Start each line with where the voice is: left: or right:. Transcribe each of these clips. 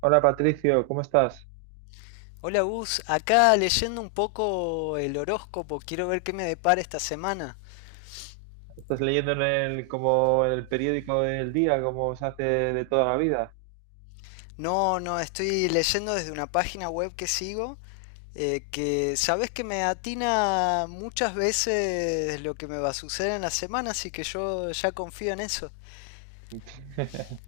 right: Hola Patricio, ¿cómo estás?
left: Hola Gus, acá leyendo un poco el horóscopo, quiero ver qué me depara esta semana.
right: ¿Estás leyendo en como en el periódico del día, como se hace de toda la vida?
left: No, no, estoy leyendo desde una página web que sigo, que sabes que me atina muchas veces lo que me va a suceder en la semana, así que yo ya confío en eso.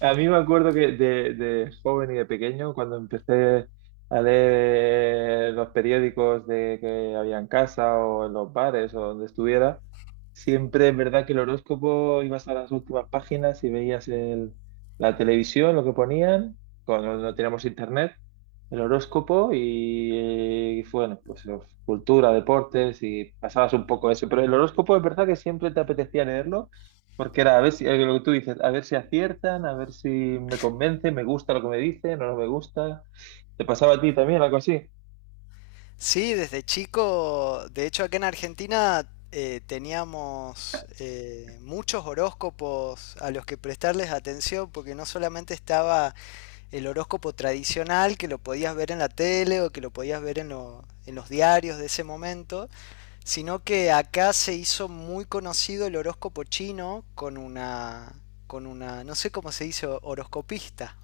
right: A mí me acuerdo que de joven y de pequeño, cuando empecé a leer los periódicos de que había en casa o en los bares o donde estuviera, siempre es verdad que el horóscopo ibas a las últimas páginas y veías la televisión, lo que ponían, cuando no teníamos internet, el horóscopo y, bueno, pues cultura, deportes y pasabas un poco eso. Pero el horóscopo es verdad que siempre te apetecía leerlo porque era a ver si, lo que tú dices, a ver si aciertan, a ver si me convence, me gusta lo que me dicen o no me gusta. ¿Te pasaba a ti también algo así?
left: Sí, desde chico, de hecho acá en Argentina teníamos muchos horóscopos a los que prestarles atención, porque no solamente estaba el horóscopo tradicional que lo podías ver en la tele o que lo podías ver en los diarios de ese momento, sino que acá se hizo muy conocido el horóscopo chino con una, no sé cómo se dice, horoscopista,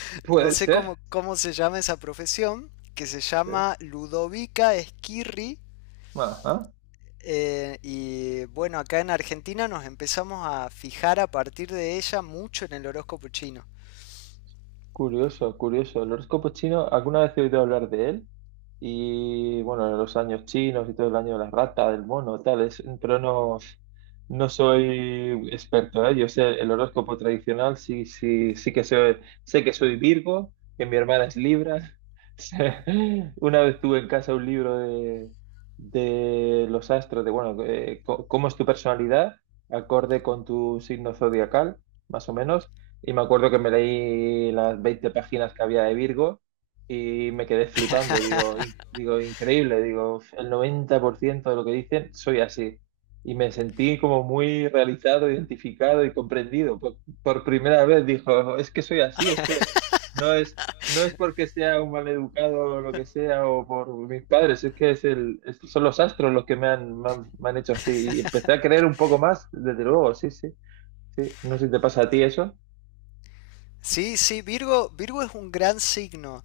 left: no
right: Puede
left: sé
right: ser.
left: cómo, cómo se llama esa profesión, que se
right: ¿Eh?
left: llama Ludovica Esquirri.
right: Ajá.
left: Y bueno, acá en Argentina nos empezamos a fijar a partir de ella mucho en el horóscopo chino.
right: Curioso, curioso. El horóscopo chino, alguna vez he oído hablar de él. Y bueno, los años chinos y todo el año de la rata, del mono, tal, pero no, no soy experto, ¿eh? Yo sé el horóscopo tradicional, sí, sí, sí que sé, sé que soy Virgo, que mi hermana es Libra. Sé- Una vez tuve en casa un libro de los astros, de bueno, cómo es tu personalidad, acorde con tu signo zodiacal, más o menos. Y me acuerdo que me leí las 20 páginas que había de Virgo y me quedé flipando. Digo, digo, increíble. Digo, el 90% de lo que dicen soy así. Y me sentí como muy realizado, identificado y comprendido. Por primera vez dijo, es que soy así, es que no es, no es porque sea un maleducado o lo que sea o por mis padres, es que es son los astros los que me han hecho así. Y empecé a creer un poco más, desde luego, sí, sí, sí. No sé si te pasa a ti eso.
left: Sí, sí, Virgo, Virgo es un gran signo.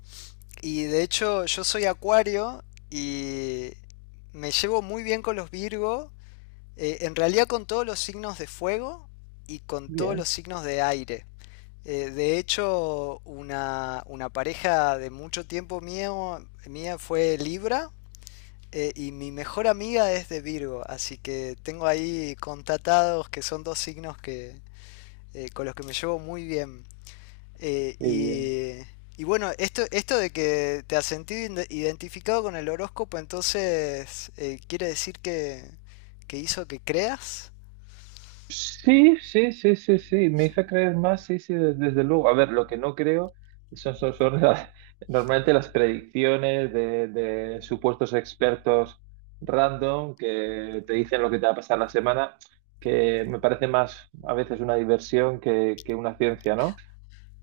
left: Y de hecho, yo soy Acuario y me llevo muy bien con los Virgo, en realidad con todos los signos de fuego y con todos
right: Bien.
left: los signos de aire. De hecho, una pareja de mucho tiempo mía fue Libra, y mi mejor amiga es de Virgo, así que tengo ahí contatados que son dos signos que, con los que me llevo muy bien.
right: Qué bien.
left: Y bueno, esto de que te has sentido identificado con el horóscopo, entonces quiere decir que hizo que creas.
right: Sí, sí, sí, sí, sí, me hizo creer más, sí, sí, desde luego. A ver, lo que no creo son normalmente las predicciones de supuestos expertos random que te dicen lo que te va a pasar la semana, que me parece más a veces una diversión que una ciencia, ¿no?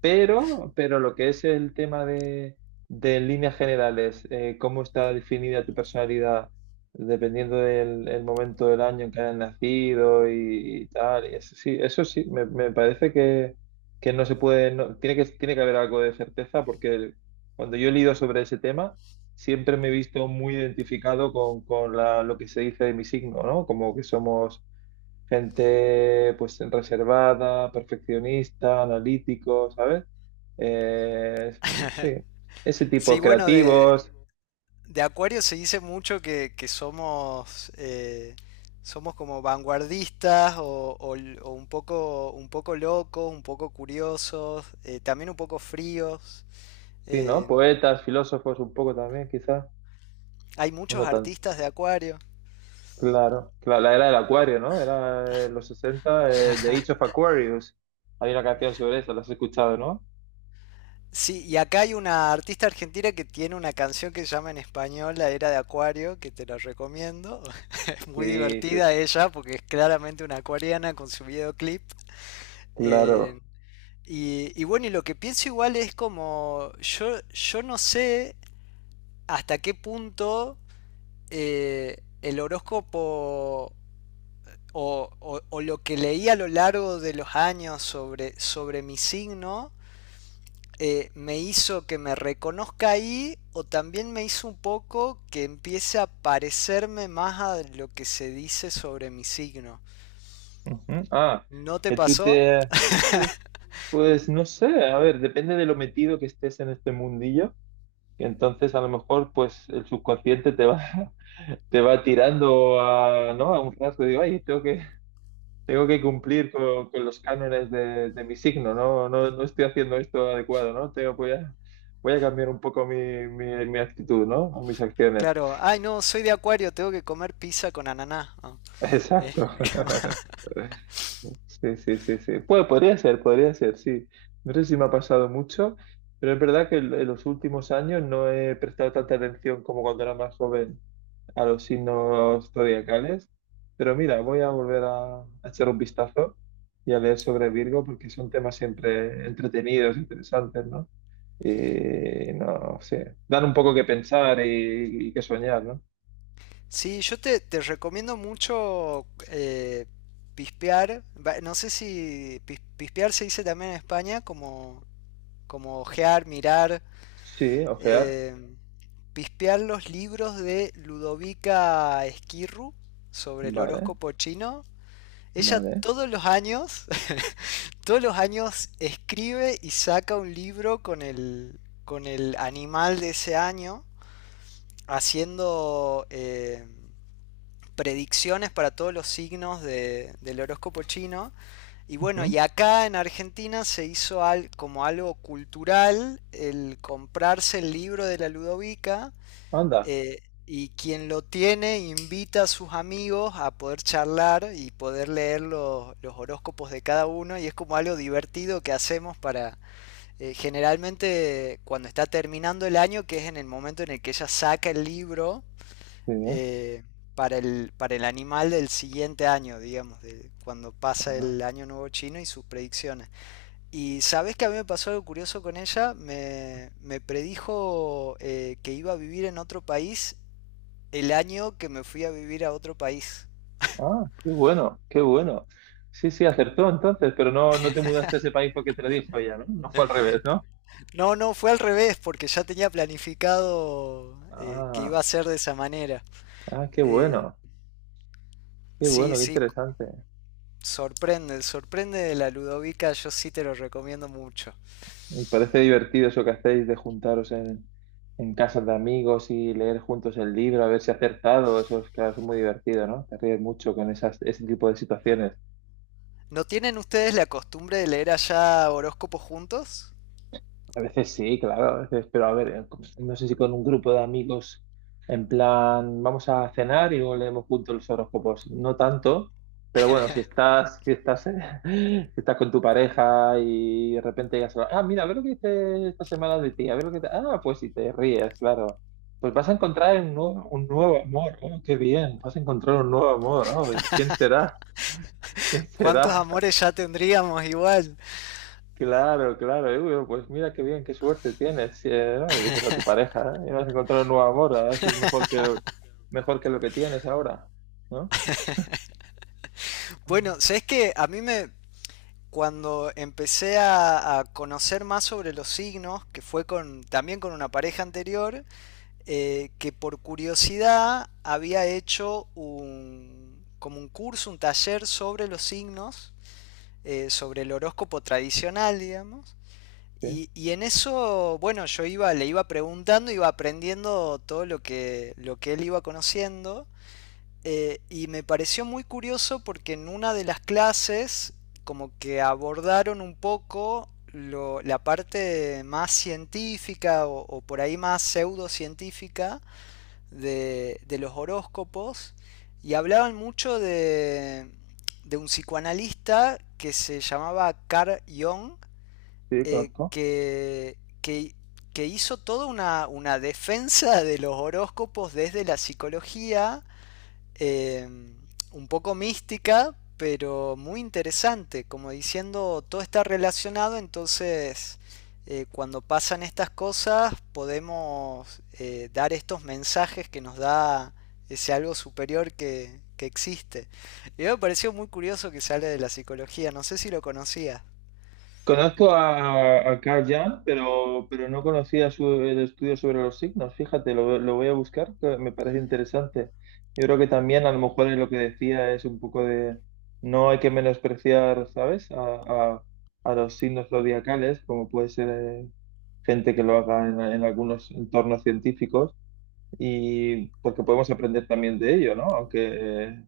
right: Pero lo que es el tema de en líneas generales, cómo está definida tu personalidad dependiendo del el momento del año en que hayas nacido y tal, y eso sí, me parece que no se puede, tiene que haber algo de certeza porque cuando yo he leído sobre ese tema, siempre me he visto muy identificado con lo que se dice de mi signo, ¿no? Como que somos gente pues reservada, perfeccionista, analítico, ¿sabes? Eh, es- sí, ese tipo
left: Sí,
right: de
left: bueno,
right: creativos,
left: de Acuario se dice mucho que somos, somos como vanguardistas o un poco locos, un poco curiosos, también un poco fríos.
right: sí, ¿no?
left: Eh,
right: Poetas, filósofos un poco también, quizás.
left: Hay
right: Bueno,
left: muchos
right: tan
left: artistas de Acuario.
right: claro. La era del acuario, ¿no? Era los 60 The Age of Aquarius. Hay una canción sobre eso, la has escuchado, ¿no?
left: Sí, y acá hay una artista argentina que tiene una canción que se llama en español La Era de Acuario, que te la recomiendo. Es muy
right: Sí, sí,
left: divertida ella porque es claramente una acuariana con su videoclip. Eh,
right: claro.
left: y bueno, y lo que pienso igual es como, yo no sé hasta qué punto eh, el horóscopo o lo que leí a lo largo de los años sobre mi signo, me hizo que me reconozca ahí o también me hizo un poco que empiece a parecerme más a lo que se dice sobre mi signo.
right: Ujú. Ah,
left: ¿No te
right: que tú
left: pasó?
right: te... Pues, pues no sé, a ver, depende de lo metido que estés en este mundillo. Y entonces a lo mejor pues el subconsciente te va, te va tirando a, ¿no? A un rasgo, digo, ay, tengo que cumplir con los cánones de mi signo, ¿no? No, no estoy haciendo esto adecuado, ¿no? Tengo, voy a, voy a cambiar un poco mi, mi actitud, ¿no? O mis acciones.
left: Claro, ay no, soy de Acuario, tengo que comer pizza con ananá. Ah, eh.
right: Exacto. Sí, sí, sí, sí. Pues podría ser, sí. No sé si me ha pasado mucho, pero es verdad que en los últimos años no he prestado tanta atención como cuando era más joven a los signos zodiacales. Pero mira, voy a volver a echar un vistazo y a leer sobre Virgo porque son temas siempre entretenidos, interesantes, ¿no? Y no sé, dan un poco que pensar y que soñar, ¿no?
left: Sí, te recomiendo mucho, pispear, va, no sé si pispear se dice también en España como, como ojear, mirar.
right: Sí, ojear.
left: Eh, Pispear los libros de Ludovica Esquirru sobre el
right: Vale,
left: horóscopo chino. Ella
right: vale.
left: todos los años, todos los años escribe y saca un libro con el animal de ese año, haciendo predicciones para todos los signos del horóscopo chino. Y bueno, y
right: Ujú.
left: acá en Argentina se hizo como algo cultural el comprarse el libro de la Ludovica,
right: Anda.
left: eh, y quien lo tiene invita a sus amigos a poder charlar y poder leer los horóscopos de cada uno, y es como algo divertido que hacemos para, generalmente cuando está terminando el año, que es en el momento en el que ella saca el libro
right: Sí, ¿no?
left: eh, para para el animal del siguiente año, digamos, de cuando pasa
right: Ah,
left: el año nuevo chino y sus predicciones. Y sabes que a mí me pasó algo curioso con ella, me predijo, que iba a vivir en otro país el año que me fui a vivir a otro país.
right: ah, qué bueno, qué bueno. Sí, sí, acertó entonces, pero no, no te mudaste a ese país porque te lo dijo ella, ¿no? No fue al revés, ¿no?
left: No, no, fue al revés, porque ya tenía planificado, que iba
right: Ah,
left: a ser de esa manera.
right: ah, qué
left: Eh,
right: bueno, qué
left: sí,
right: bueno, qué
left: sí,
right: interesante.
left: sorprende, sorprende de la Ludovica, yo sí te lo recomiendo mucho.
right: Y parece divertido eso que hacéis de juntaros en casas de amigos y leer juntos el libro, a ver si acertado. Eso es, claro, es muy divertido, ¿no? Te ríes mucho con esas, ese tipo de situaciones.
left: ¿No tienen ustedes la costumbre de leer allá horóscopos juntos?
right: A veces sí, claro, a veces, pero a ver, pues, no sé si con un grupo de amigos, en plan, vamos a cenar y luego leemos juntos los horóscopos. No tanto, pero bueno, si estás, si estás con tu pareja y de repente ya se ah, mira, a ver lo que dice esta semana de ti, a ver lo que te... Ah, pues si te ríes, claro. Pues vas a encontrar un nuevo amor, oh, qué bien, vas a encontrar un nuevo amor, oh, ¿quién será? ¿Quién
left: ¿Cuántos
right: será?
left: amores ya tendríamos igual?
right: Claro, claro. Y, bueno, pues mira qué bien, qué suerte tienes. Sí, ¿no? Y dices a tu pareja, ¿eh? Y vas a encontrar un nuevo amor, a ver si es mejor que lo que tienes ahora, ¿no?
left: Bueno,
right: Ah,
left: sabes que a mí me, cuando empecé a conocer más sobre los signos, que fue con también con una pareja anterior, que por curiosidad había hecho como un curso, un taller sobre los signos, sobre el horóscopo tradicional, digamos.
right: sí,
left: En eso, bueno, yo iba, le iba preguntando, iba aprendiendo todo lo que él iba conociendo. Y me pareció muy curioso porque en una de las clases como que abordaron un poco lo, la parte más científica o por ahí más pseudocientífica de los horóscopos y hablaban mucho de un psicoanalista que se llamaba Carl Jung,
right: sí,
left: eh,
right: conozco.
left: que, que, que hizo toda una defensa de los horóscopos desde la psicología, eh, un poco mística, pero muy interesante, como diciendo todo está relacionado, entonces, cuando pasan estas cosas podemos, dar estos mensajes que nos da ese algo superior que existe. Y me pareció muy curioso que sale de la psicología, no sé si lo conocías.
right: Conozco a Carl Jung, pero no conocía el estudio sobre los signos. Fíjate, lo voy a buscar, que me parece interesante. Yo creo que también a lo mejor es lo que decía es un poco de no hay que menospreciar, ¿sabes? A- a los signos zodiacales, como puede ser gente que lo haga en algunos entornos científicos y porque podemos aprender también de ello, ¿no? Aunque,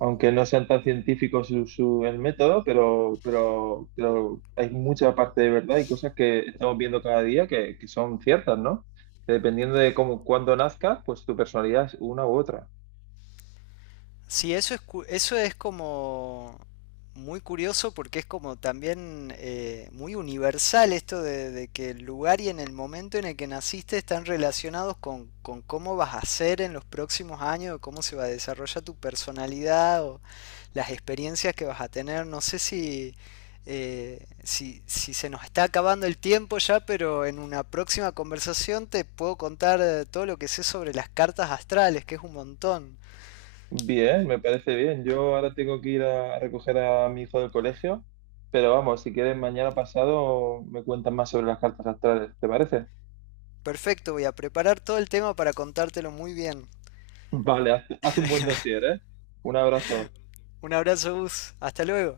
right: aunque no sean tan científicos su, el método, pero hay mucha parte de verdad y cosas que estamos viendo cada día que son ciertas, ¿no? Que dependiendo de cómo, cuándo nazcas, pues tu personalidad es una u otra.
left: Sí, eso es, eso es como muy curioso porque es como también, muy universal esto de que el lugar y en el momento en el que naciste están relacionados con cómo vas a ser en los próximos años, cómo se va a desarrollar tu personalidad o las experiencias que vas a tener. No sé si, si se nos está acabando el tiempo ya, pero en una próxima conversación te puedo contar, todo lo que sé sobre las cartas astrales, que es un montón.
right: Bien, me parece bien. Yo ahora tengo que ir a recoger a mi hijo del colegio, pero vamos, si quieres mañana pasado me cuentas más sobre las cartas astrales, ¿te parece?
left: Perfecto, voy a preparar todo el tema para contártelo muy bien.
right: Vale, haz, haz un buen dossier, ¿eh? Un abrazo.
left: Un abrazo, Gus. Hasta luego.